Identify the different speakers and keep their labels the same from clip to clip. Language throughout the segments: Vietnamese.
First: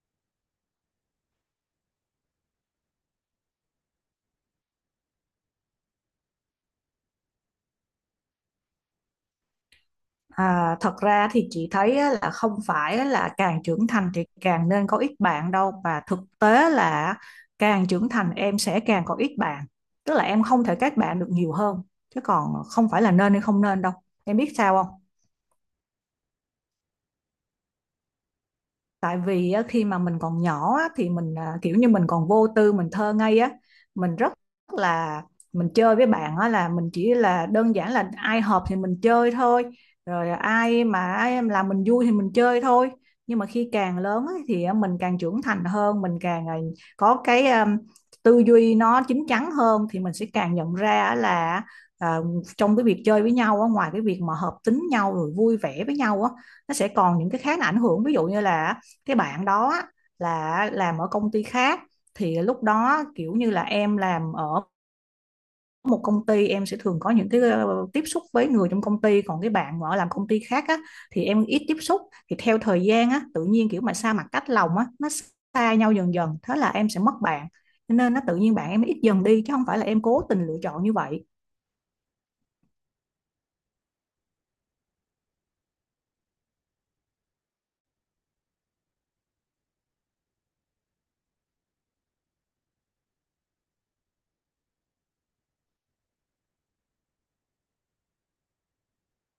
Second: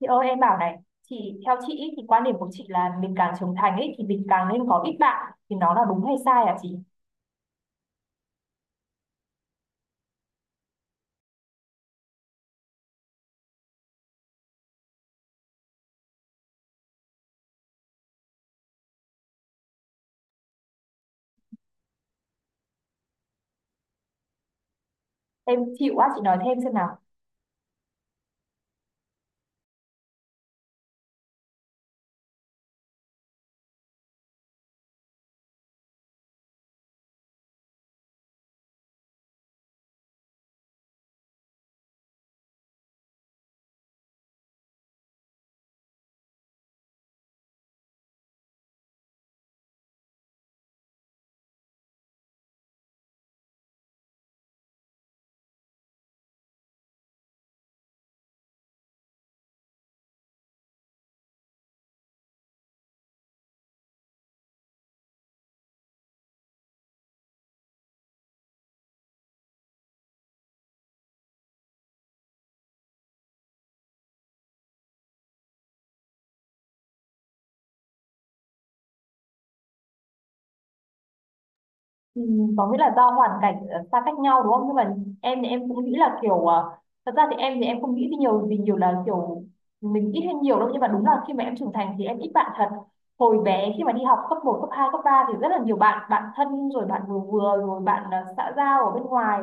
Speaker 1: Chị ơi em bảo này, chị theo chị ý, thì quan điểm của chị là mình càng trưởng thành ấy thì mình càng nên có ít bạn thì nó là đúng hay sai hả chị?
Speaker 2: À, thật ra thì chị thấy á, là không phải là càng trưởng thành thì càng nên có ít bạn đâu, và thực tế là càng trưởng thành em sẽ càng có ít bạn, tức là em không thể kết bạn được nhiều hơn, chứ còn không phải là nên hay không nên đâu. Em biết sao không?
Speaker 1: Em chịu quá chị nói thêm xem nào.
Speaker 2: Tại vì á, khi mà mình còn nhỏ á, thì mình à, kiểu như mình còn vô tư, mình thơ ngây á, mình rất là mình chơi với bạn á là mình chỉ là đơn giản là ai hợp thì mình chơi thôi. Rồi ai em làm mình vui thì mình chơi thôi. Nhưng mà khi càng lớn á, thì á, mình càng trưởng thành hơn, mình càng có cái tư duy nó chín chắn hơn, thì mình sẽ càng nhận ra á là à, trong cái việc chơi với nhau á, ngoài cái việc mà hợp tính nhau rồi vui vẻ với nhau á, nó sẽ còn những cái khác là ảnh hưởng, ví dụ như là cái bạn đó là làm ở công ty khác, thì lúc đó kiểu như là em làm ở một công ty, em sẽ thường có những cái tiếp xúc với người trong công ty, còn cái bạn mà ở làm công ty khác á, thì em ít tiếp xúc. Thì theo thời gian á, tự nhiên kiểu mà xa mặt cách lòng á, nó xa nhau dần dần, thế là em sẽ mất bạn. Cho nên nó tự nhiên bạn em ít dần đi, chứ không phải là em cố tình lựa chọn như vậy.
Speaker 1: Ừ, có nghĩa là do hoàn cảnh xa cách nhau đúng không? Nhưng mà em thì em cũng nghĩ là kiểu thật ra thì em không nghĩ thì nhiều vì nhiều là kiểu mình ít hay nhiều đâu nhưng mà đúng là khi mà em trưởng thành thì em ít bạn thật. Hồi bé khi mà đi học cấp một cấp 2 cấp 3 thì rất là nhiều bạn, bạn thân rồi bạn vừa vừa rồi bạn xã giao ở bên ngoài.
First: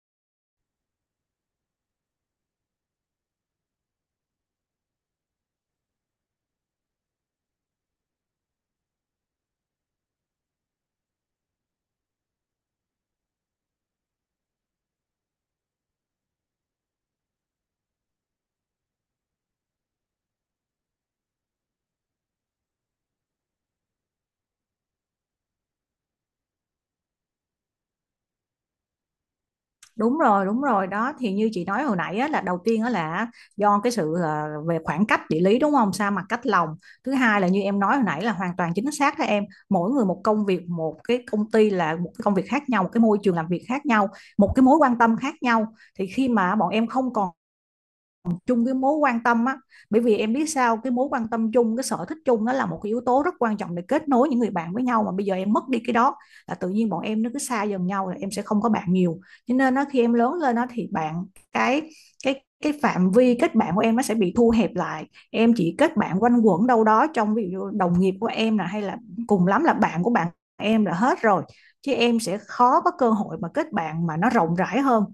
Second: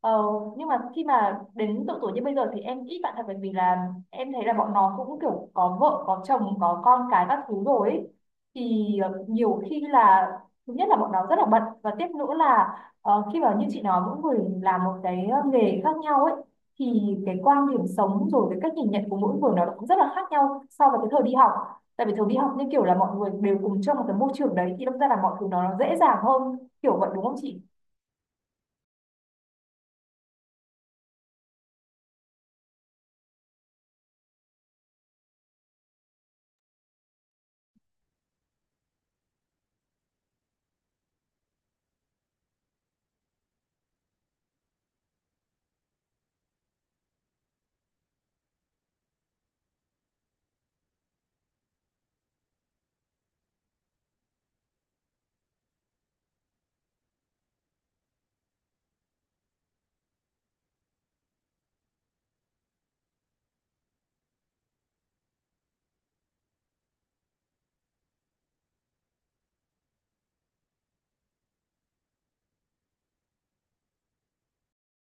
Speaker 1: Ờ, nhưng mà khi mà đến độ tuổi như bây giờ thì em ít bạn thật bởi vì là em thấy là bọn nó cũng kiểu có vợ, có chồng, có con cái các thứ rồi ấy. Thì nhiều khi là thứ nhất là bọn nó rất là bận và tiếp nữa là ờ, khi mà như chị nói mỗi người làm một cái nghề khác nhau ấy, thì cái quan điểm sống rồi cái cách nhìn nhận của mỗi người nó cũng rất là khác nhau so với cái thời đi học. Tại vì thời đi học như kiểu là mọi người đều cùng trong một cái môi trường đấy thì đâm ra là mọi thứ nó dễ dàng hơn kiểu vậy đúng không chị?
Speaker 2: Đúng rồi đúng rồi đó, thì như chị nói hồi nãy á, là đầu tiên á, là do cái sự về khoảng cách địa lý, đúng không, sa mặt cách lòng. Thứ hai là như em nói hồi nãy là hoàn toàn chính xác đó em, mỗi người một công việc, một cái công ty là một cái công việc khác nhau, một cái môi trường làm việc khác nhau, một cái mối quan tâm khác nhau. Thì khi mà bọn em không còn chung cái mối quan tâm á, bởi vì em biết sao, cái mối quan tâm chung, cái sở thích chung nó là một cái yếu tố rất quan trọng để kết nối những người bạn với nhau, mà bây giờ em mất đi cái đó, là tự nhiên bọn em nó cứ xa dần nhau, là em sẽ không có bạn nhiều. Cho nên nó khi em lớn lên nó thì bạn, cái cái phạm vi kết bạn của em nó sẽ bị thu hẹp lại. Em chỉ kết bạn quanh quẩn đâu đó trong ví dụ đồng nghiệp của em là, hay là cùng lắm là bạn của bạn em là hết rồi, chứ em sẽ khó có cơ hội mà kết bạn mà nó rộng rãi hơn.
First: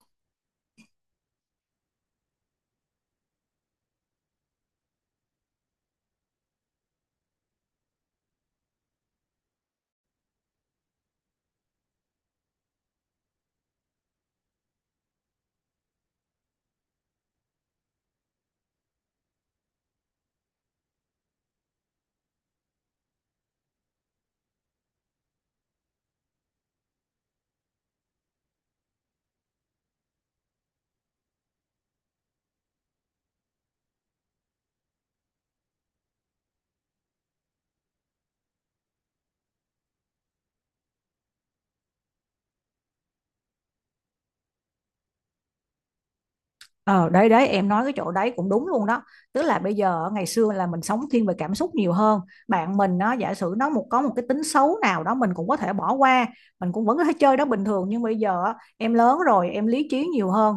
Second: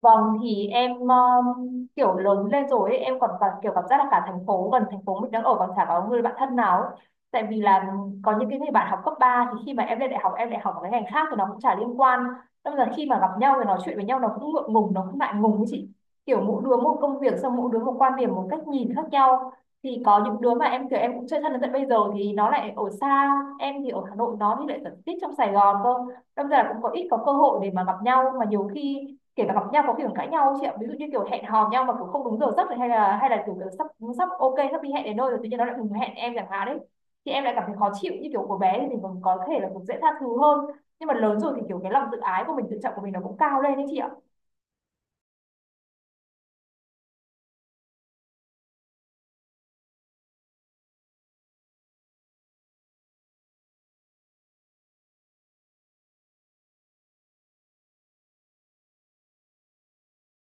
Speaker 1: Vâng, thì em kiểu lớn lên rồi ấy, em còn cảm, kiểu cảm giác là cả thành phố gần thành phố mình đang ở còn chả có người bạn thân nào ấy. Tại vì là có những cái người bạn học cấp 3 thì khi mà em lên đại học em lại học ở cái ngành khác thì nó cũng chả liên quan. Đâm là khi mà gặp nhau thì nói chuyện với nhau nó cũng ngượng ngùng, nó cũng ngại ngùng ấy chị. Kiểu mỗi đứa một công việc xong mỗi đứa một quan điểm, một cách nhìn khác nhau. Thì có những đứa mà em kiểu em cũng chơi thân đến tận bây giờ thì nó lại ở xa, em thì ở Hà Nội nó thì lại ở tít trong Sài Gòn cơ. Đâm ra là cũng có ít có cơ hội để mà gặp nhau mà nhiều khi kể cả gặp nhau có kiểu cãi nhau chị ạ, ví dụ như kiểu hẹn hò nhau mà kiểu không đúng giờ giấc này hay là kiểu, kiểu sắp sắp ok sắp đi hẹn đến nơi rồi tự nhiên nó lại ngừng hẹn em chẳng hạn đấy, thì em lại cảm thấy khó chịu như kiểu của bé thì mình còn có thể là cũng dễ tha thứ hơn, nhưng mà lớn rồi thì kiểu cái lòng tự ái của mình tự trọng của mình nó cũng cao lên đấy chị ạ.
Speaker 2: Ờ đấy đấy, em nói cái chỗ đấy cũng đúng luôn đó, tức là bây giờ ngày xưa là mình sống thiên về cảm xúc nhiều hơn, bạn mình nó giả sử nó một có một cái tính xấu nào đó mình cũng có thể bỏ qua, mình cũng vẫn có thể chơi đó bình thường. Nhưng bây giờ á, em lớn rồi em lý trí nhiều hơn,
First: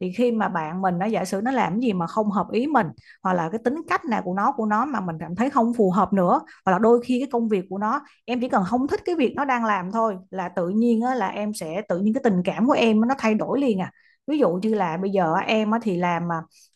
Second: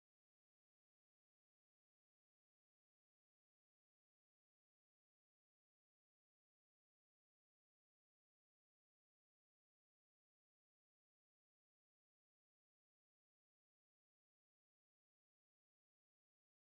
Speaker 2: thì khi mà bạn mình nó giả sử nó làm gì mà không hợp ý mình, hoặc là cái tính cách nào của nó mà mình cảm thấy không phù hợp nữa, hoặc là đôi khi cái công việc của nó, em chỉ cần không thích cái việc nó đang làm thôi là tự nhiên á, là em sẽ tự nhiên cái tình cảm của em nó thay đổi liền à. Ví dụ như là bây giờ em á thì làm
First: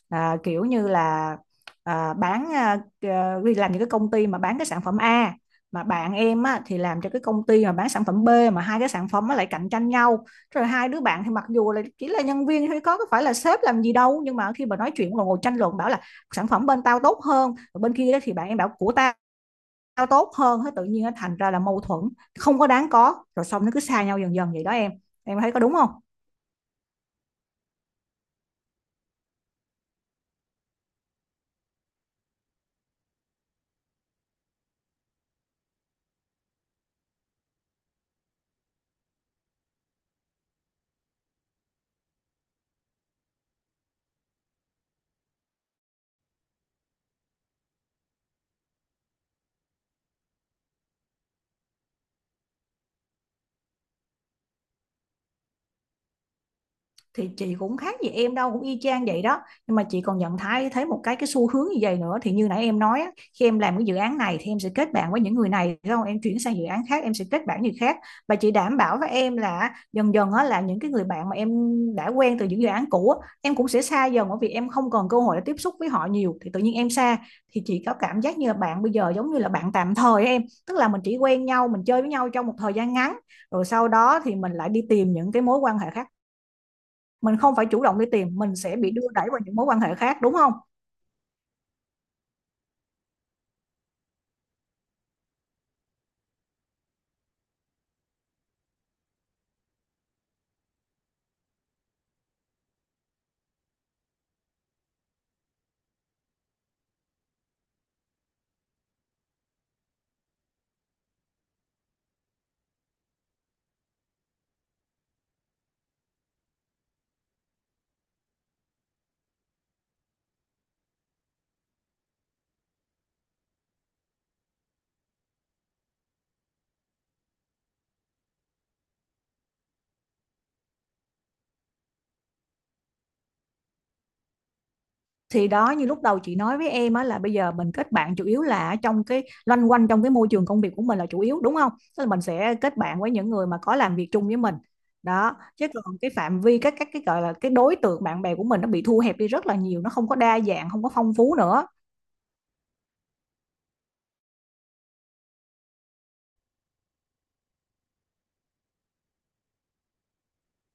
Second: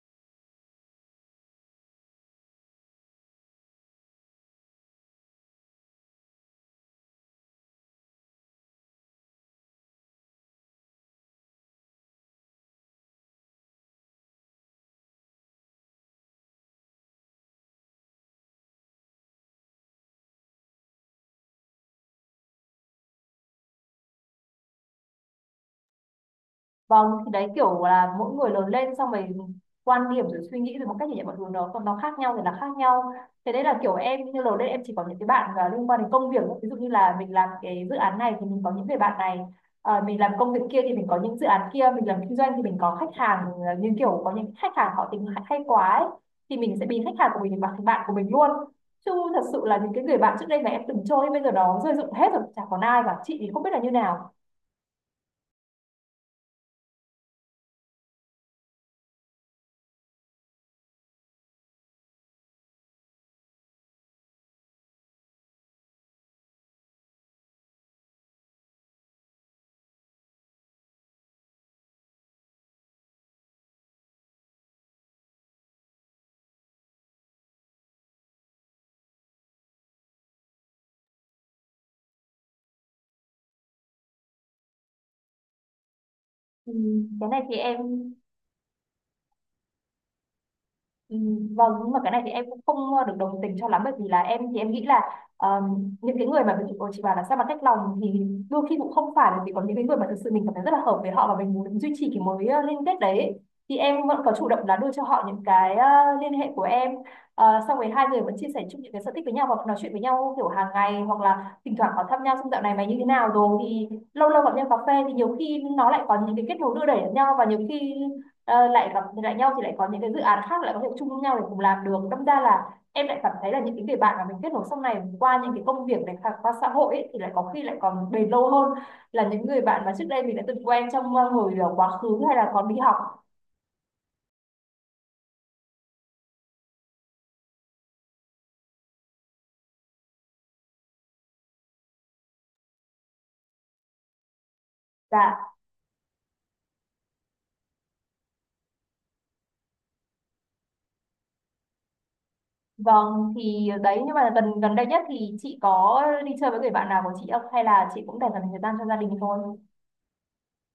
Speaker 2: kiểu như là bán đi làm những cái công ty mà bán cái sản phẩm A, mà bạn em á, thì làm cho cái công ty mà bán sản phẩm B, mà hai cái sản phẩm nó lại cạnh tranh nhau. Rồi hai đứa bạn thì mặc dù là chỉ là nhân viên thôi, có phải là sếp làm gì đâu, nhưng mà khi mà nói chuyện ngồi ngồi tranh luận, bảo là sản phẩm bên tao tốt hơn, rồi bên kia thì bạn em bảo của tao, tao tốt hơn, thế tự nhiên nó thành ra là mâu thuẫn không có đáng có. Rồi xong nó cứ xa nhau dần dần vậy đó em. Em thấy có đúng không?
Speaker 1: Vâng, thì đấy kiểu là mỗi người lớn lên xong rồi quan điểm rồi suy nghĩ rồi một cách nhìn nhận mọi thứ nó còn nó khác nhau thì là khác nhau. Thế đấy là kiểu em như lớn lên em chỉ có những cái bạn liên quan đến công việc ví dụ như là mình làm cái dự án này thì mình có những người bạn này. Ờ, mình làm công việc kia thì mình có những dự án kia, mình làm kinh doanh thì mình có khách hàng, như kiểu có những khách hàng họ tính hay hay quá ấy, thì mình sẽ biến khách hàng của mình thành bạn của mình luôn, chứ thật sự là những cái người bạn trước đây mà em từng chơi bây giờ nó rơi rụng hết rồi chả còn ai cả chị thì không biết là như nào.
Speaker 2: Thì chị cũng khác gì em đâu, cũng y chang vậy đó. Nhưng mà chị còn nhận thấy thấy một cái xu hướng như vậy nữa, thì như nãy em nói á, khi em làm cái dự án này thì em sẽ kết bạn với những người này, đúng không, em chuyển sang dự án khác em sẽ kết bạn người khác. Và chị đảm bảo với em là dần dần á, là những cái người bạn mà em đã quen từ những dự án cũ á, em cũng sẽ xa dần, bởi vì em không còn cơ hội để tiếp xúc với họ nhiều thì tự nhiên em xa. Thì chị có cảm giác như là bạn bây giờ giống như là bạn tạm thời em, tức là mình chỉ quen nhau mình chơi với nhau trong một thời gian ngắn, rồi sau đó thì mình lại đi tìm những cái mối quan hệ khác.
Speaker 1: Ừ, cái
Speaker 2: Mình
Speaker 1: này thì
Speaker 2: không phải
Speaker 1: em
Speaker 2: chủ động đi tìm, mình sẽ bị đưa đẩy vào những mối quan hệ khác, đúng không?
Speaker 1: ừ, vâng, nhưng mà cái này thì em cũng không được đồng tình cho lắm bởi vì là em thì em nghĩ là ờ, những cái người mà mình chị bảo là sao mà cách lòng thì đôi khi cũng không phải bởi vì có những cái người mà thực sự mình cảm thấy rất là hợp với họ và mình muốn duy trì cái mối liên kết đấy, thì em vẫn có chủ động là đưa cho họ những cái liên hệ của em. Ờ, xong rồi hai người vẫn chia sẻ chung những cái sở thích với nhau hoặc nói chuyện với nhau kiểu hàng ngày hoặc là thỉnh thoảng có thăm nhau xong dạo này mày như thế nào rồi thì lâu lâu gặp nhau cà phê thì nhiều khi nó lại có những cái kết nối đưa đẩy lẫn nhau và nhiều khi lại gặp lại nhau thì lại có những cái dự án khác lại có thể chung với nhau để cùng làm được, đâm ra là em lại cảm thấy là những cái người bạn mà mình kết nối sau này qua những cái công việc này hoặc qua xã hội ấy, thì lại có khi lại còn bền lâu hơn là những người bạn mà trước đây mình đã từng quen trong hồi quá khứ hay là còn đi học.
Speaker 2: Thì đó như lúc đầu chị nói với em á, là bây giờ mình kết bạn chủ yếu là trong cái loanh quanh trong cái môi trường công việc của mình là chủ yếu, đúng không? Tức là mình sẽ kết bạn với những người mà có làm việc chung với mình đó,
Speaker 1: Dạ
Speaker 2: chứ còn cái phạm vi các cái gọi là cái đối tượng bạn bè của mình nó bị thu hẹp đi rất là nhiều, nó không có đa dạng không có phong phú nữa.
Speaker 1: vâng, thì đấy nhưng mà gần gần đây nhất thì chị có đi chơi với người bạn nào của chị không hay là chị cũng dành toàn thời gian cho gia đình thôi?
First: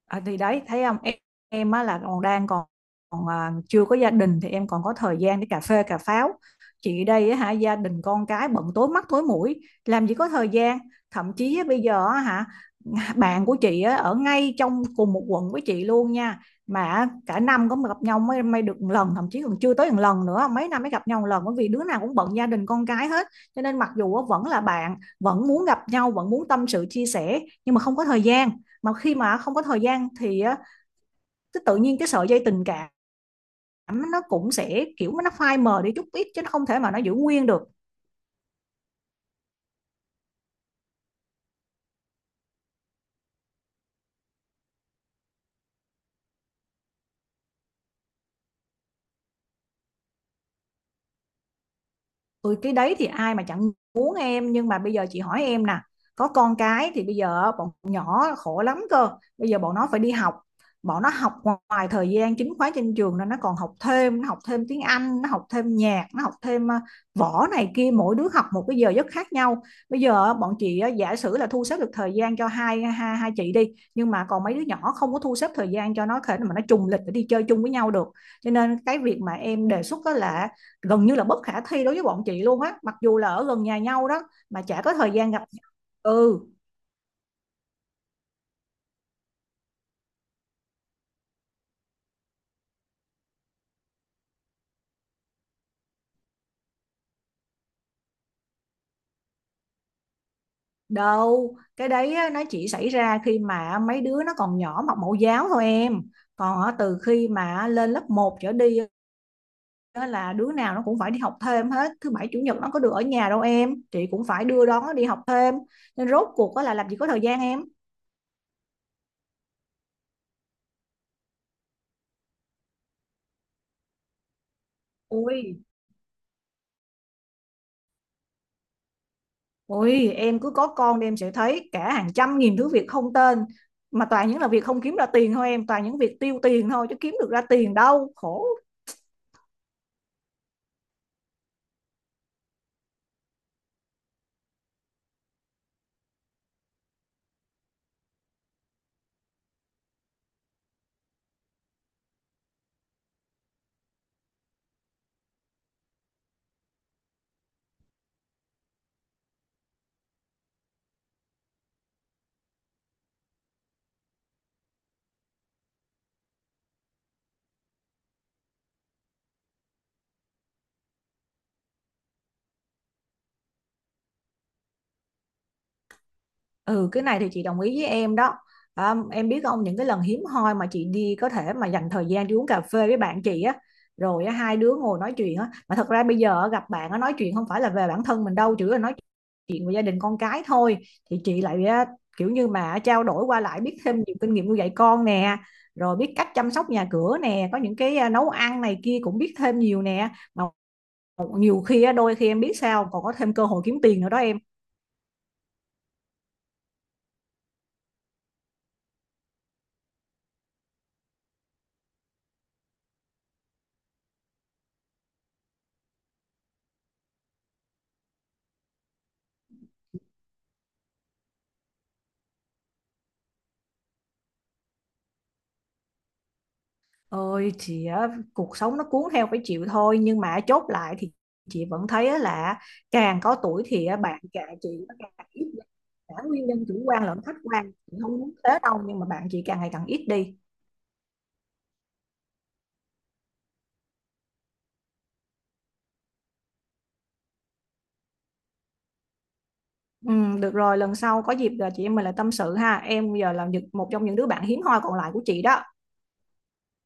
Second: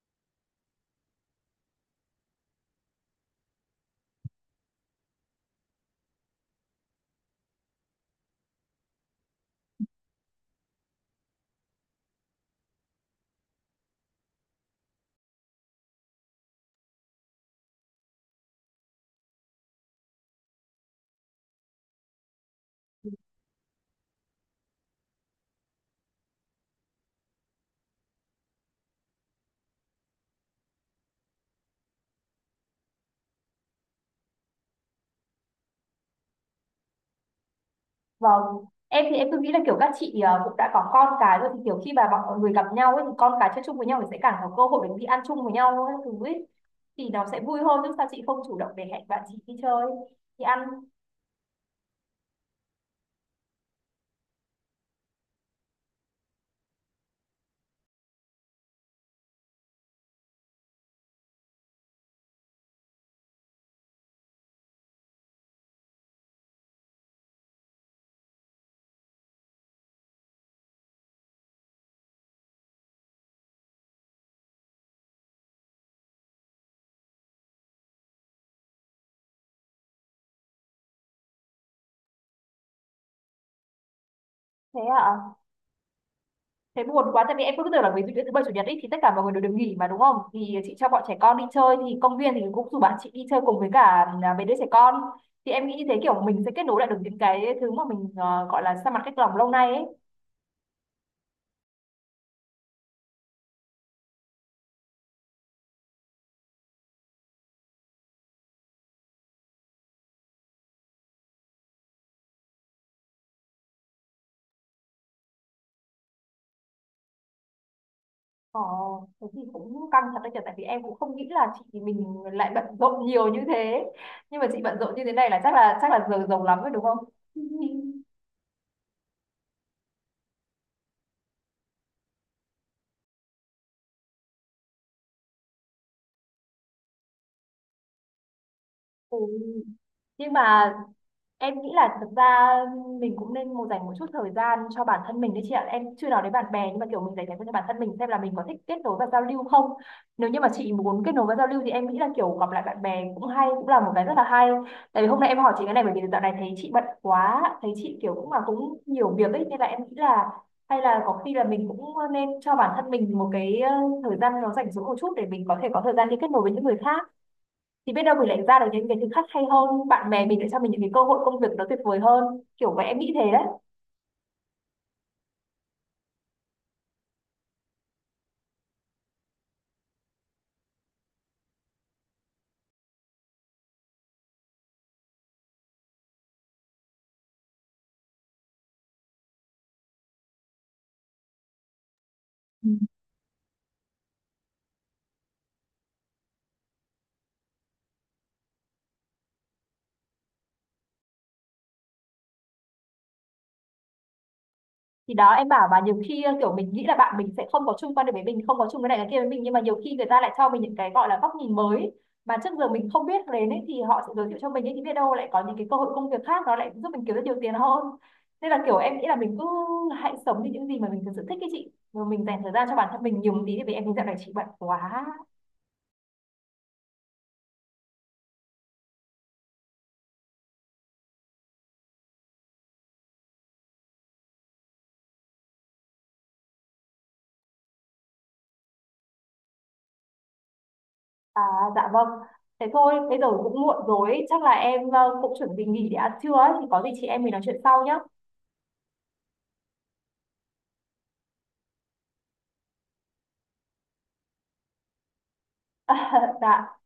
Speaker 2: À, thì đấy thấy không em, em á là còn chưa có gia đình thì em còn có thời gian để cà phê cà pháo. Chị đây á hả, gia đình con cái bận tối mắt tối mũi, làm gì có thời gian. Thậm chí á, bây giờ á hả, bạn của chị á, ở ngay trong cùng một quận với chị luôn nha, mà cả năm có mà gặp nhau mới mới được một lần, thậm chí còn chưa tới một lần nữa, mấy năm mới gặp nhau một lần, bởi vì đứa nào cũng bận gia đình con cái hết. Cho nên mặc dù á, vẫn là bạn, vẫn muốn gặp nhau, vẫn muốn tâm sự chia sẻ, nhưng mà không có thời gian. Mà khi mà không có thời gian thì cái tự nhiên cái sợi dây tình cảm nó cũng sẽ kiểu nó phai mờ đi chút ít, chứ nó không thể mà nó giữ nguyên được.
Speaker 1: Vâng, em thì em cứ nghĩ là kiểu các chị cũng đã có con cái rồi thì kiểu khi mà mọi người gặp nhau ấy thì con cái chơi chung với nhau thì sẽ càng có cơ hội để đi ăn chung với nhau ấy, thứ ấy. Thì nó sẽ vui hơn chứ sao chị không chủ động để hẹn bạn chị đi chơi, đi ăn.
Speaker 2: Ôi cái đấy thì ai mà chẳng muốn em, nhưng mà bây giờ chị hỏi em nè, có con cái thì bây giờ bọn nhỏ khổ lắm cơ. Bây giờ bọn nó phải đi học, bọn nó học ngoài thời gian chính khóa trên trường nên nó còn học thêm, nó học thêm tiếng Anh, nó học thêm nhạc, nó học thêm võ này kia, mỗi đứa học một cái giờ giấc khác nhau. Bây giờ bọn chị giả sử là thu xếp được thời gian cho hai, hai hai chị đi, nhưng mà còn mấy đứa nhỏ không có thu xếp thời gian cho nó thể mà nó trùng lịch để đi chơi chung với nhau được. Cho nên cái việc mà em đề xuất đó là gần như là bất khả thi đối với bọn chị luôn á, mặc dù là ở gần nhà nhau đó mà
Speaker 1: Thế
Speaker 2: chả có thời gian
Speaker 1: à,
Speaker 2: gặp nhau. Ừ.
Speaker 1: thế buồn quá tại vì em cứ tưởng là ví dụ như thứ bảy chủ nhật ấy thì tất cả mọi người đều được nghỉ mà đúng không? Thì chị cho bọn trẻ con đi chơi thì công viên thì cũng rủ bạn chị đi chơi cùng với cả à, mấy đứa trẻ con. Thì em nghĩ như thế kiểu mình sẽ kết nối lại được những cái thứ mà mình ờ, gọi là xa mặt cách lòng lâu nay ấy.
Speaker 2: Đâu cái đấy á, nó chỉ xảy ra khi mà mấy đứa nó còn nhỏ học mẫu giáo thôi em. Còn á, từ khi mà lên lớp một trở đi á, là đứa nào nó cũng phải đi học thêm hết. Thứ bảy chủ nhật nó có được ở nhà đâu em, chị cũng phải đưa đón nó đi học thêm. Nên rốt cuộc á là làm gì có thời gian em.
Speaker 1: Ờ, thế thì cũng căng thật đấy nhỉ, tại vì em cũng không nghĩ là chị mình lại bận rộn nhiều như thế. Nhưng mà chị bận rộn như thế này là chắc
Speaker 2: Ui.
Speaker 1: là chắc là giờ giàu lắm rồi đúng không?
Speaker 2: Ôi, em cứ có con đi em sẽ thấy cả hàng trăm nghìn thứ việc không tên, mà toàn những là việc không kiếm ra tiền thôi em, toàn những việc tiêu tiền thôi chứ kiếm được ra tiền đâu, khổ.
Speaker 1: Ừ. Nhưng mà em nghĩ là thực ra mình cũng nên một dành một chút thời gian cho bản thân mình đấy chị ạ. Em chưa nói đến bạn bè nhưng mà kiểu mình dành thời gian cho bản thân mình xem là mình có thích kết nối và giao lưu không. Nếu như mà chị muốn kết nối và giao lưu thì em nghĩ là kiểu gặp lại bạn bè cũng hay, cũng là một cái rất là hay. Tại vì hôm nay em hỏi chị cái này bởi vì dạo này thấy chị bận quá, thấy chị kiểu cũng là cũng nhiều việc ấy nên là em nghĩ là hay là có khi là mình cũng nên cho bản thân mình một cái thời gian nó rảnh rỗi một chút để mình có thể có thời gian đi kết nối với những người khác, thì biết đâu mình lại ra được những cái thứ khác hay hơn, bạn bè mình lại cho mình những cái cơ hội công việc nó tuyệt vời hơn, kiểu vậy em nghĩ thế đấy.
Speaker 2: Ừ cái này thì chị đồng ý với em đó. À, em biết không, những cái lần hiếm hoi mà chị đi có thể mà dành thời gian đi uống cà phê với bạn chị á, rồi á, hai đứa ngồi nói chuyện á, mà thật ra bây giờ á, gặp bạn á, nói chuyện không phải là về bản thân mình đâu, chỉ là nói chuyện về gia đình con cái thôi. Thì chị lại á, kiểu như
Speaker 1: Ừ,
Speaker 2: mà trao đổi qua lại biết thêm nhiều kinh nghiệm nuôi dạy con nè, rồi biết cách chăm sóc nhà cửa nè, có những cái nấu ăn này kia cũng biết thêm nhiều nè. Mà nhiều khi á, đôi khi em biết sao, còn có thêm cơ hội kiếm tiền nữa đó em.
Speaker 1: thì đó em bảo và nhiều khi kiểu mình nghĩ là bạn mình sẽ không có chung quan điểm với mình không có chung cái này cái kia với mình nhưng mà nhiều khi người ta lại cho mình những cái gọi là góc nhìn mới mà trước giờ mình không biết đến ấy, thì họ sẽ giới thiệu cho mình ấy, thì biết đâu lại có những cái cơ hội công việc khác nó lại giúp mình kiếm được nhiều tiền hơn, nên là kiểu em nghĩ là mình cứ hãy sống như những gì mà mình thực sự thích cái chị rồi mình dành thời gian cho bản thân mình nhiều một tí vì em thấy dạo này chị bận quá.
Speaker 2: Ôi chị á, cuộc sống nó cuốn theo phải chịu thôi, nhưng mà chốt lại thì chị vẫn thấy á là càng có tuổi thì á, bạn cả chị nó càng ít đi. Cả nguyên nhân chủ quan lẫn khách quan, chị không muốn thế đâu, nhưng mà bạn chị càng ngày càng ít đi.
Speaker 1: À, dạ vâng. Thế thôi, bây giờ cũng muộn rồi, chắc là em cũng chuẩn bị nghỉ để ăn trưa ấy, thì có gì chị em mình nói chuyện sau nhé.
Speaker 2: Ừ, được rồi, lần sau có dịp là chị em mình lại tâm sự ha em, giờ là một trong những đứa bạn hiếm hoi còn lại của chị đó.
Speaker 1: Dạ.